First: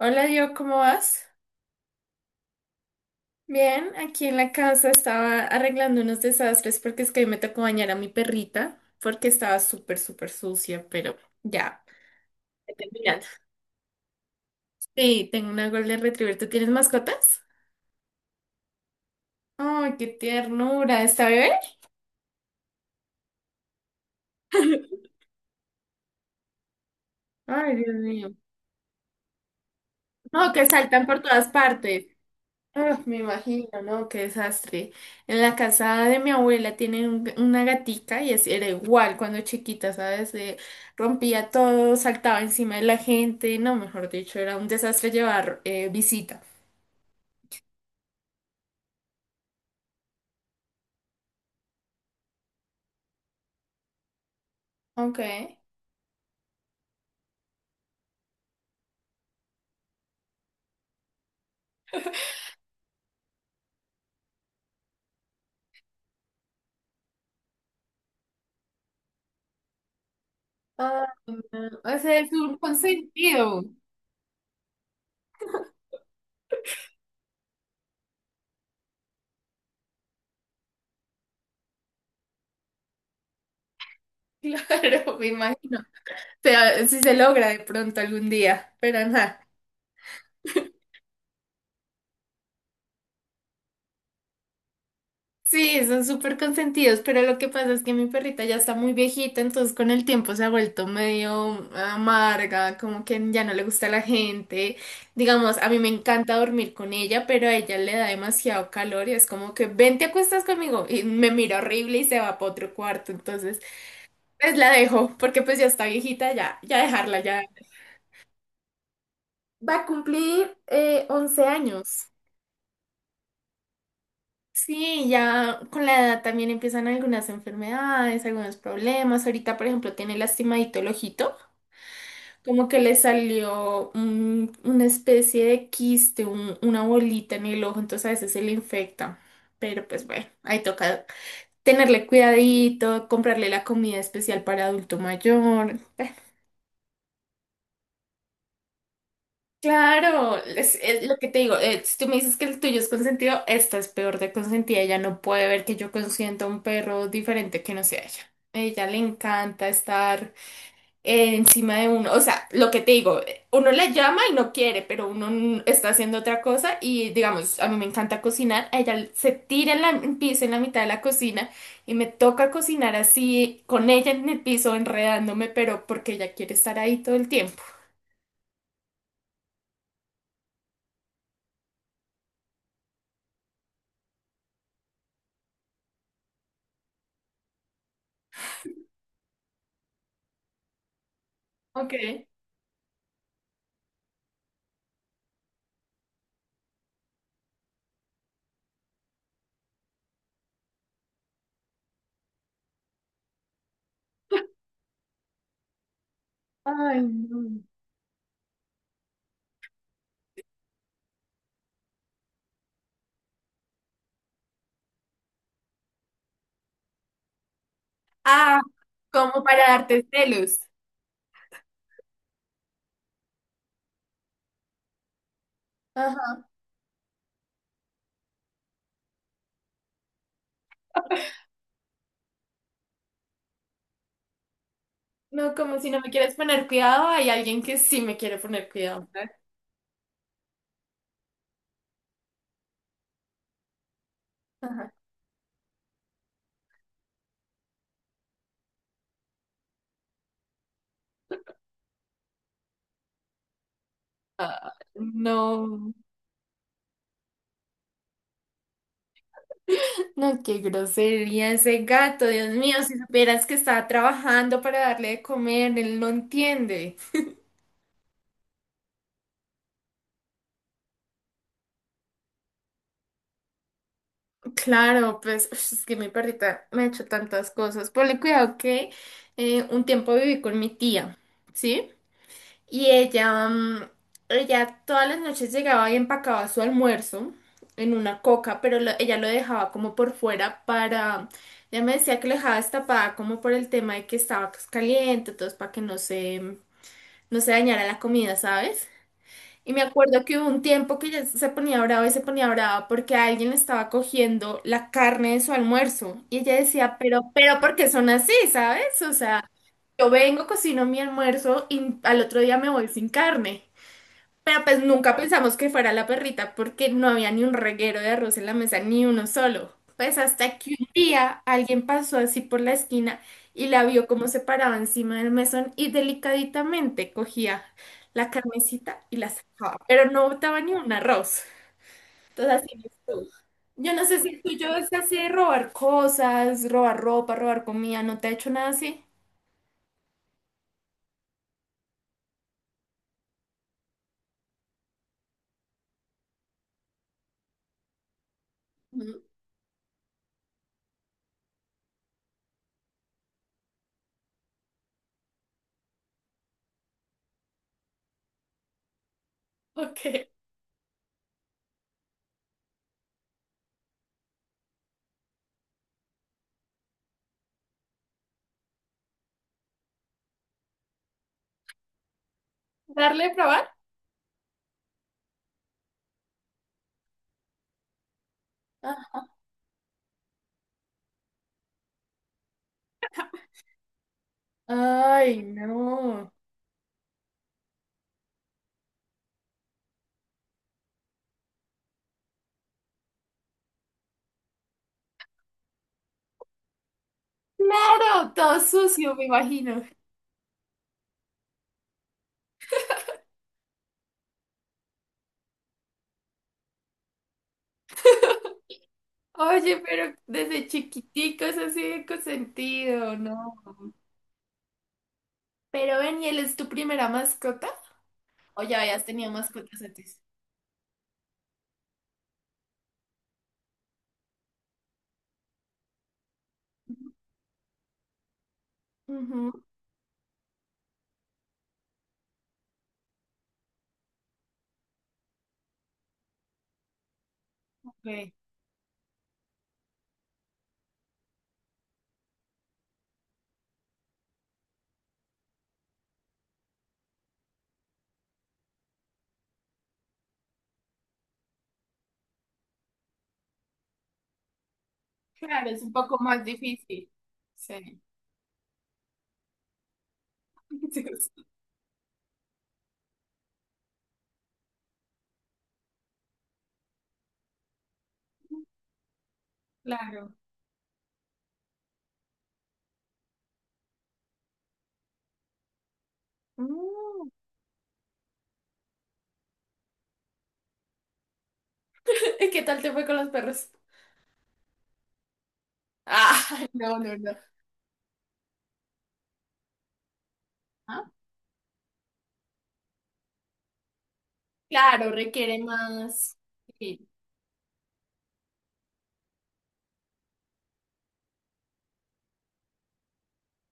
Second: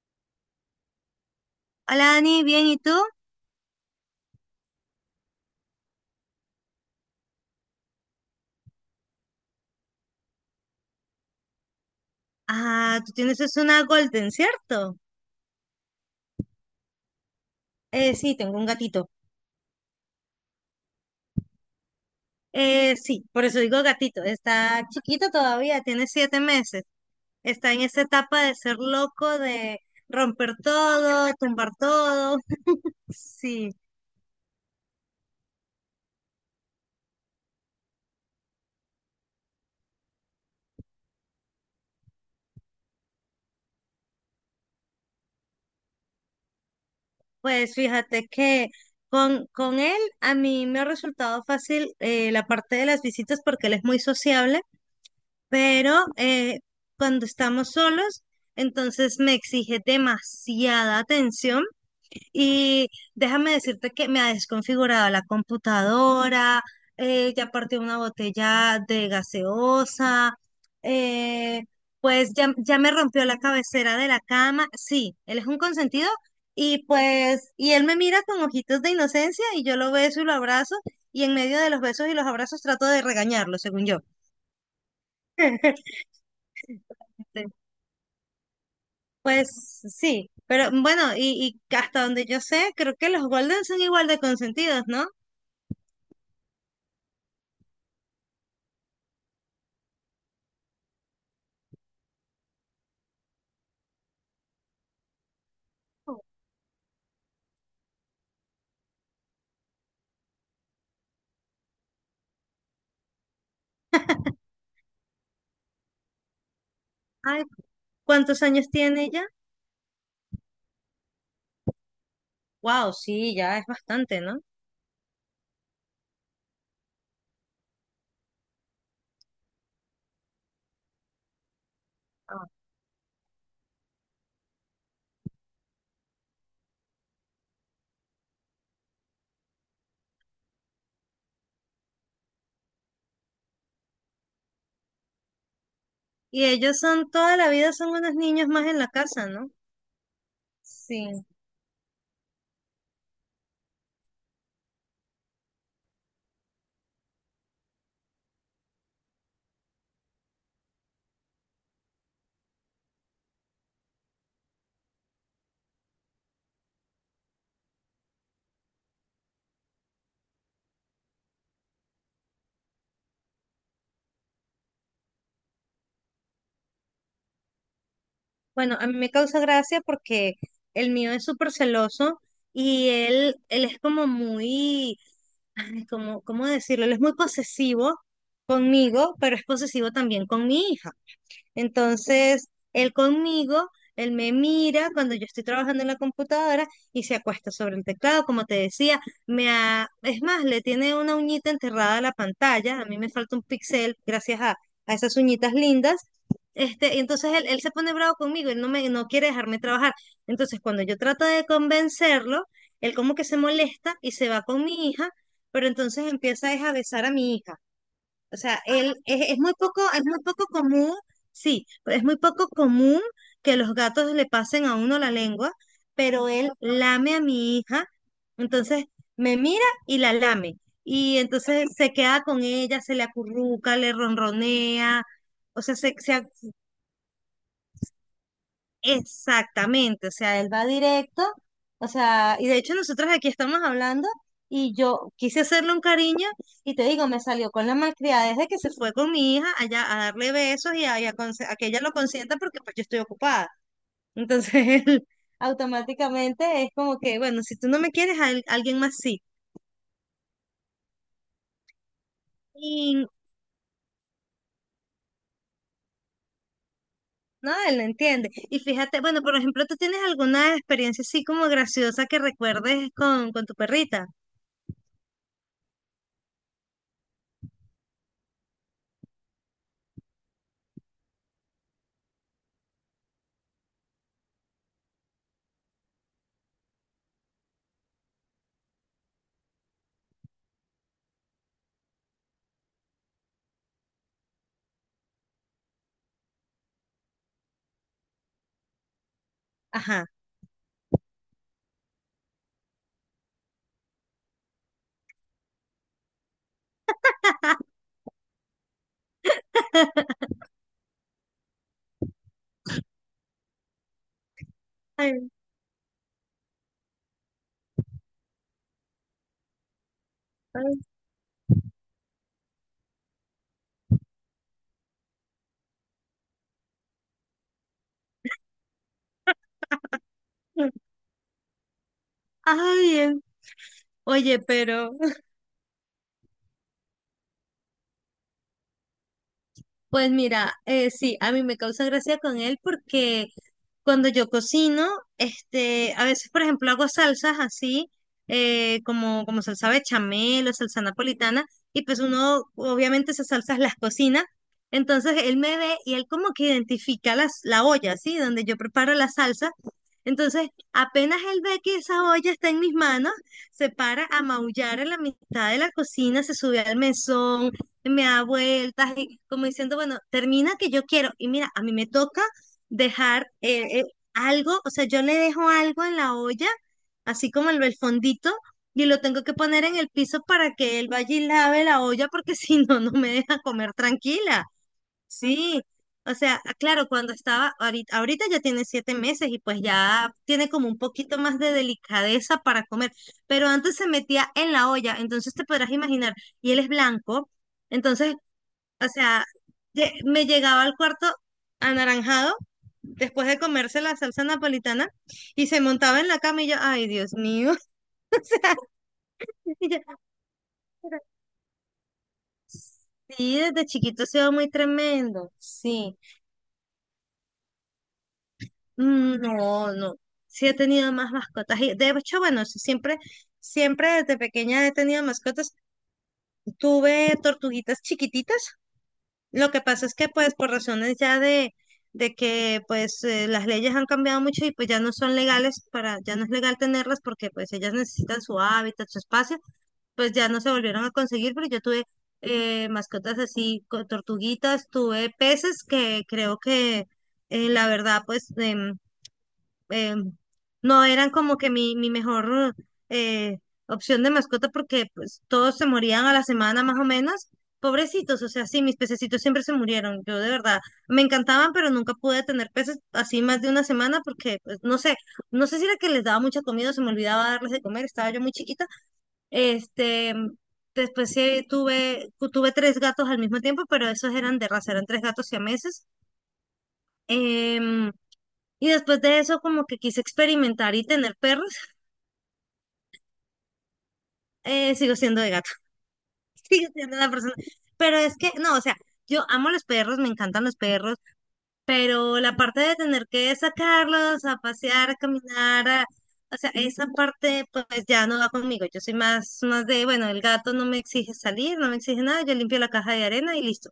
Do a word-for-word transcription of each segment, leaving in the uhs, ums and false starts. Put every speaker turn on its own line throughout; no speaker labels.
Hola, yo, ¿cómo vas?
Hola Dani, bien, ¿y tú?
Bien, aquí en la casa estaba arreglando unos desastres porque es que hoy me tocó bañar a mi perrita porque estaba súper, súper sucia, pero ya, estoy
Ah, tú
terminando.
tienes es una Golden, ¿cierto?
Sí, tengo una Golden Retriever. ¿Tú tienes mascotas?
Eh, sí, tengo un gatito.
Ay, qué ternura, ¿está bebé?
Eh, sí, por eso digo gatito. Está chiquito todavía, tiene siete meses. Está
Ay,
en
Dios
esa
mío.
etapa de ser loco, de
No,
romper
que saltan por
todo,
todas
tumbar
partes.
todo.
Ah, me
Sí,
imagino, ¿no? Qué desastre. En la casa de mi abuela tienen un- una gatica y así era igual cuando chiquita, ¿sabes? De- rompía todo, saltaba encima de la gente, no, mejor dicho, era un desastre llevar eh, visita.
pues fíjate que con, con él a mí me ha resultado fácil eh, la parte de las visitas porque él es muy sociable.
Ok.
Pero eh, cuando estamos solos, entonces me exige demasiada atención y déjame decirte que me ha desconfigurado la computadora. Eh, ya partió una botella de gaseosa,
Ah,
eh,
no, ese es
pues ya,
un
ya me rompió la
consentido.
cabecera de la cama. Sí, él es un consentido, y pues, y él me mira con ojitos de inocencia y yo lo beso y lo abrazo. Y en medio de los besos y los abrazos trato de regañarlo, según yo.
Claro, me imagino. O sea, si se logra de pronto algún día, pero nada.
Pues sí, pero bueno, y, y hasta donde yo sé, creo que los Golden son igual de consentidos, ¿no?
Sí, son súper consentidos, pero lo que pasa es que mi perrita ya está muy viejita, entonces con el tiempo se ha vuelto medio amarga, como que ya no le gusta la gente. Digamos, a mí me encanta dormir con ella, pero a ella le da demasiado calor y es como que ven, te acuestas conmigo y me mira horrible y se va para otro cuarto. Entonces, pues la dejo, porque pues ya está viejita, ya, ya dejarla, ya.
Ay, ¿cuántos años tiene ella?
Va a cumplir eh, once años.
Wow, sí, ya es bastante, ¿no?
Sí, ya con la edad también empiezan algunas enfermedades, algunos problemas. Ahorita, por ejemplo, tiene lastimadito el ojito,
Ah.
como que le salió un- una especie de quiste, un- una bolita en el ojo, entonces a veces se le infecta. Pero pues bueno, ahí toca tenerle cuidadito, comprarle la comida especial para adulto mayor. Bueno,
Y ellos son, toda la vida son unos niños más en la casa, ¿no?
claro, es, es lo
Sí.
que te digo, eh, si tú me dices que el tuyo es consentido, esta es peor de consentida, ella no puede ver que yo consiento a un perro diferente que no sea ella. A ella le encanta estar eh, encima de uno, o sea, lo que te digo, eh, uno le llama y no quiere, pero uno n- está haciendo otra cosa y digamos, a mí me encanta cocinar, a ella se tira en la- en piso en la mitad de la cocina y me toca cocinar así con ella en el piso enredándome, pero porque ella quiere estar ahí todo el tiempo.
Bueno, a mí me causa gracia porque el mío es súper celoso y él, él es como muy, ay, como, ¿cómo decirlo? Él es muy posesivo conmigo, pero es posesivo también con mi hija.
Ok.
Entonces, él conmigo, él me mira cuando yo estoy trabajando en la computadora y se acuesta sobre el teclado. Como te decía, me ha- es más, le tiene una uñita enterrada a la pantalla, a mí me falta un pixel gracias a, a, esas uñitas lindas. Este, y
Ay,
entonces él, él
no.
se pone bravo conmigo, él no me, no quiere dejarme trabajar. Entonces, cuando yo trato de convencerlo, él como que se molesta y se va con mi hija, pero entonces empieza es a besar a mi hija. O
Ah,
sea, él es, es
como
muy
para
poco, es
darte
muy poco
celos.
común. Sí, pero es muy poco común que los gatos le pasen a uno la lengua, pero
Ajá.
él lame a mi hija, entonces me mira y la lame. Y entonces se queda con ella, se le acurruca, le ronronea,
No,
o sea,
como si
se,
no me
se,
quieres poner cuidado, hay alguien que sí me quiere poner cuidado.
exactamente, o sea, él va directo. O sea, y de hecho nosotros aquí estamos hablando y yo quise hacerle un cariño y te digo, me salió con la malcriadez de que se fue con mi hija allá a darle besos y a, y a conse- a que ella lo consienta porque pues yo estoy ocupada. Entonces
Ah,
él
no,
automáticamente es como que, bueno, si tú no me quieres, al- alguien más sí.
no, qué grosería ese gato, Dios mío, si
Y
supieras que estaba trabajando para darle de comer, él no entiende.
no, él no entiende. Y fíjate, bueno, por ejemplo, ¿tú tienes alguna experiencia así como graciosa que recuerdes con, con, tu perrita?
Claro, pues ush, es que mi perrita me ha hecho tantas cosas. Ponle cuidado que eh, un tiempo viví con mi tía, ¿sí? Y ella, mm, ella todas las noches llegaba y empacaba su almuerzo en una coca, pero lo- ella lo dejaba como por fuera para, ella me decía que lo dejaba destapada como por el tema de que estaba pues, caliente, entonces para que no se, no se dañara la comida, ¿sabes? Y me
Ajá.
acuerdo que hubo un tiempo que ella se ponía brava y se ponía brava porque alguien le estaba cogiendo la carne de su almuerzo. Y ella decía, pero, pero, ¿por qué son así, ¿sabes? O sea, yo vengo, cocino mi almuerzo y al otro día me voy sin carne. Pero pues nunca
Ay,
pensamos que fuera la perrita porque no había ni un reguero de arroz en la mesa, ni uno solo. Pues hasta que
ay.
un día alguien pasó así por la esquina y la vio como se paraba encima del mesón y delicaditamente cogía la carnecita y la sacaba, pero no botaba ni un arroz. Entonces así es
Ay, es-
tú. Yo no sé
oye,
si tú yo es
pero
así de robar cosas, robar ropa, robar comida, ¿no te ha hecho nada así?
pues mira, eh, sí, a mí me causa gracia con él porque cuando yo cocino, este, a veces, por ejemplo, hago salsas así, eh,
Mm,
como, como salsa bechamel o salsa napolitana, y pues uno, obviamente, esas salsas las cocina. Entonces él me ve y él como que identifica las, la olla, ¿sí? Donde yo preparo la salsa.
ok.
Entonces, apenas él ve que esa olla está en mis manos, se para a maullar en la mitad de la cocina, se sube al mesón, me da vueltas y como diciendo, bueno, termina que yo quiero. Y mira, a mí me toca
¿Darle
dejar
a
eh,
probar?
eh, algo, o sea, yo le dejo algo en la olla, así como el, el fondito, y lo tengo
Ah,
que poner en el piso para que él vaya y lave la olla, porque si no, no me deja comer tranquila.
ay,
Sí, o
no.
sea, ah, claro, cuando estaba, ahorita, ahorita ya tiene siete meses y pues ya tiene como un poquito más de delicadeza para comer, pero antes se metía en la olla, entonces te podrás imaginar, y él es blanco. Entonces,
Claro, todo
o
sucio,
sea,
me imagino.
lle- me llegaba al cuarto anaranjado después de comerse la salsa napolitana y se montaba en la cama y yo, ay, Dios mío. Y yo,
Oye, pero desde chiquiticos así de consentido,
sí,
¿no?
desde chiquito se va muy tremendo, sí.
Pero ven, ¿y él es tu primera mascota? ¿O ya habías
Mm.
tenido
No,
mascotas
no.
antes?
Sí he tenido más mascotas. Y de hecho, bueno, sí, siempre, siempre, desde pequeña he tenido mascotas. Tuve tortuguitas chiquititas. Lo que
Ujú,
pasa es que, pues, por razones ya de, de que, pues, eh, las leyes han cambiado mucho y pues ya no son legales para, ya no es legal tenerlas porque, pues, ellas necesitan
ok.
su hábitat, su espacio. Pues ya no se volvieron a conseguir, pero yo tuve eh, mascotas así, co- tortuguitas, tuve peces que creo que eh, la verdad, pues, de eh, no eran como que mi, mi, mejor eh, opción de mascota porque pues todos se
Claro, es un
morían a
poco
la
más
semana más o
difícil.
menos.
Sí.
Pobrecitos, o sea, sí, mis pececitos siempre se murieron. Yo de verdad me encantaban, pero nunca pude tener peces así más de una semana porque, pues, no sé, no sé, si era que les daba mucha comida, o se me olvidaba darles de comer, estaba yo muy chiquita. Este,
Claro.
Después sí tuve, tuve tres gatos al mismo tiempo, pero esos eran de raza, eran tres gatos siameses.
Mm.
Meses y después de eso, como que quise experimentar y tener perros,
¿Y qué tal te fue con los perros?
eh, sigo siendo de gato,
Ah,
sigo siendo
no,
la
no,
persona.
no.
Pero es que, no, o sea, yo amo los perros, me encantan los perros,
Ah,
pero la parte de tener que sacarlos a pasear, a
claro, requiere
caminar, a-
más.
o sea, esa
Sí,
parte pues ya no va conmigo. Yo soy más, más de, bueno, el gato no me exige salir, no me exige nada, yo limpio la caja de arena y listo.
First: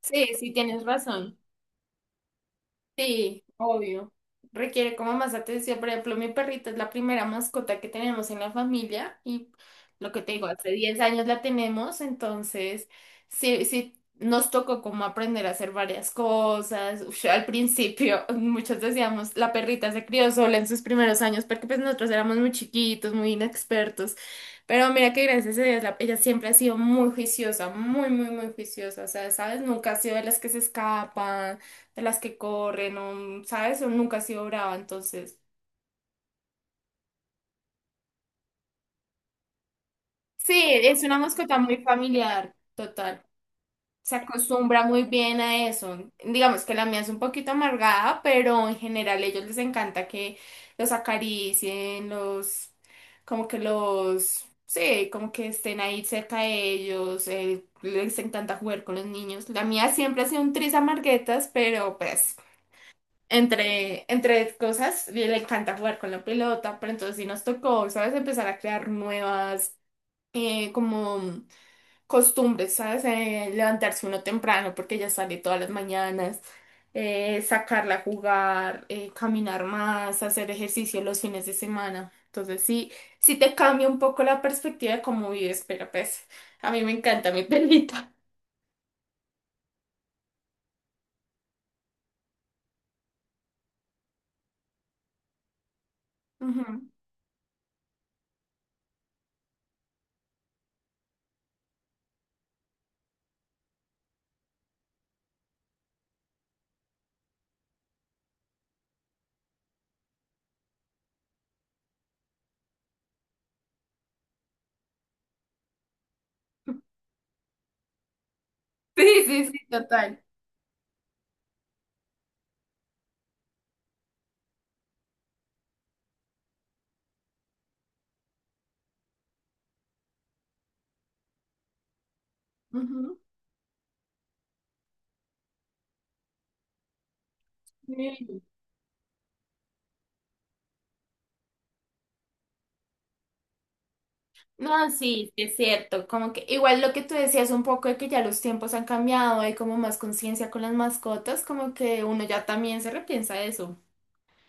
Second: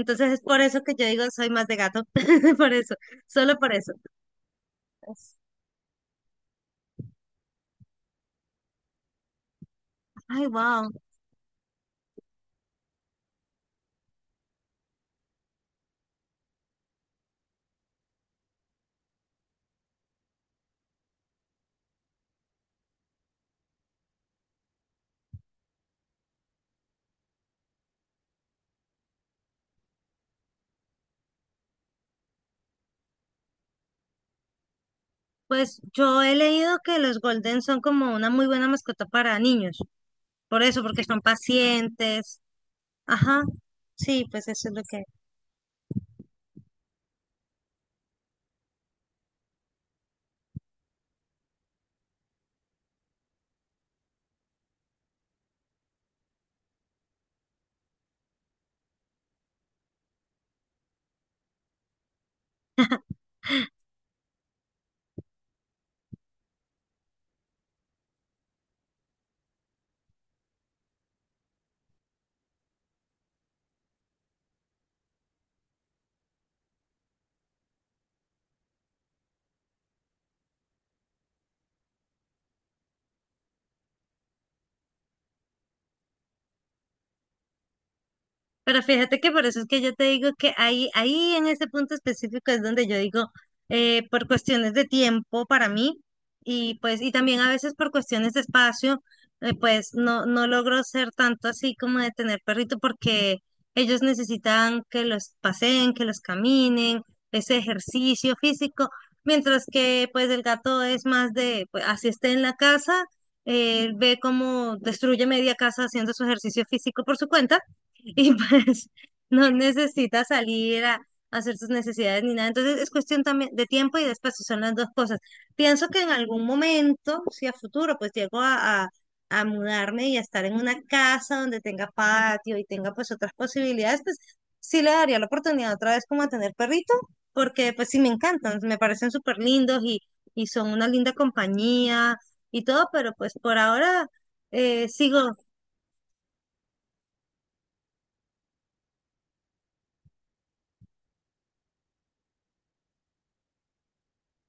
sí,
es
sí,
por eso
tienes
que yo digo
razón.
soy más de gato, por eso,
Sí,
solo por eso.
obvio. Requiere como más atención. Por ejemplo, mi perrita es la primera mascota que tenemos en la familia y lo que te digo,
Ay,
hace
wow.
diez años la tenemos, entonces sí, sí nos tocó como aprender a hacer varias cosas. Uf, al principio, muchos decíamos, la perrita se crió sola en sus primeros años porque pues nosotros éramos muy chiquitos, muy inexpertos. Pero mira que gracias a Dios, la- ella siempre ha sido muy juiciosa, muy, muy, muy juiciosa. O sea, ¿sabes? Nunca ha sido de las que se escapan de las que corren, o, ¿sabes? O nunca ha sido brava, entonces.
Pues yo he leído que los Golden son como una muy buena mascota para niños,
Sí,
por eso,
es
porque
una
son
mascota muy
pacientes.
familiar. Total.
Ajá,
Se
sí, pues eso es lo
acostumbra
que...
muy bien a eso. Digamos que la mía es un poquito amargada, pero en general a ellos les encanta que los acaricien, los, como que los, sí, como que estén ahí cerca de ellos, eh, les encanta jugar con los niños. La mía siempre ha sido un tris amarguetas, pero pues Entre, entre cosas, y le encanta jugar con la pelota, pero entonces sí nos tocó, ¿sabes? Empezar a crear nuevas, eh, como costumbres, ¿sabes? Eh, levantarse uno temprano porque ella sale todas las mañanas, eh, sacarla a jugar, eh, caminar más, hacer ejercicio los fines de semana. Entonces sí, sí te cambia un poco la perspectiva de cómo vives, pero pues a mí me encanta mi pelita.
Pero fíjate que por eso es que yo te digo que ahí, ahí, en ese punto específico es donde yo digo, eh, por cuestiones de tiempo para mí y
Ujú.
pues y también a veces por cuestiones de espacio, eh, pues no, no logro ser tanto así como de tener perrito porque ellos necesitan que los paseen, que los caminen, ese ejercicio físico, mientras que pues el gato es más de, pues, así esté en la casa, él ve cómo destruye media casa haciendo su ejercicio físico por su cuenta y pues
Sí, sí,
no
sí, total.
necesita salir a hacer sus necesidades ni nada. Entonces es cuestión también de tiempo y de espacio, son las dos cosas. Pienso que en algún momento, si a futuro, pues llego a, a, a mudarme y a estar en una casa donde tenga patio y tenga pues
Ujú.
otras posibilidades, pues sí le daría la oportunidad otra vez como a tener perrito, porque pues sí me encantan, me parecen súper lindos y, y son una linda compañía y todo, pero pues por ahora eh,
No, sí,
sigo.
sí es cierto. Como que igual lo que tú decías un poco de que ya los tiempos han cambiado, hay como más conciencia con las mascotas, como que uno ya también se repiensa eso.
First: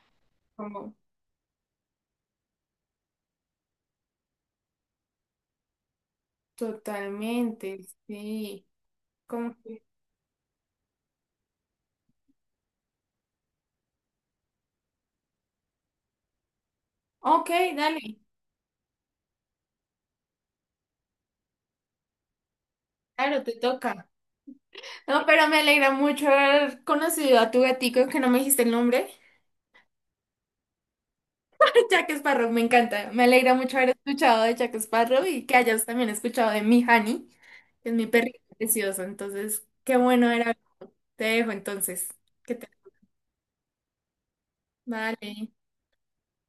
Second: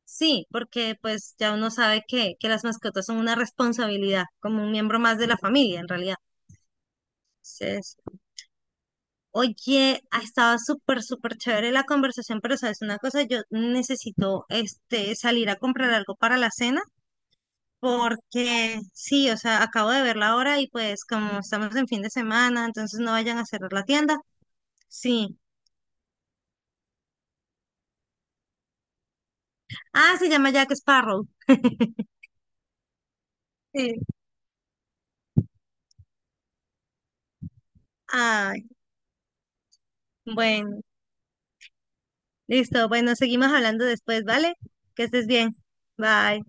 Sí,
Como
porque pues ya uno sabe que, que, las mascotas son una responsabilidad, como un miembro más de la familia en realidad.
totalmente,
Entonces,
sí. Como que,
oye, ha estado súper, súper chévere la conversación, pero sabes una cosa, yo necesito este salir a comprar algo para la cena,
ok, dale,
porque sí, o sea, acabo de ver la hora y pues como estamos en fin de semana, entonces no vayan
claro,
a
te
cerrar la
toca.
tienda.
No,
Sí.
pero me alegra mucho haber conocido a tu gatico, que no me dijiste el nombre.
Ah, se llama Jack Sparrow.
Jack Sparrow, me encanta. Me alegra mucho haber
Sí.
escuchado de Jack Sparrow y que hayas también escuchado de mi Honey, que es mi perrito
Ay,
precioso. Entonces, qué bueno era.
bueno,
Te dejo entonces. Que te...
listo, bueno, seguimos hablando después, ¿vale? Que estés
Vale.
bien. Bye.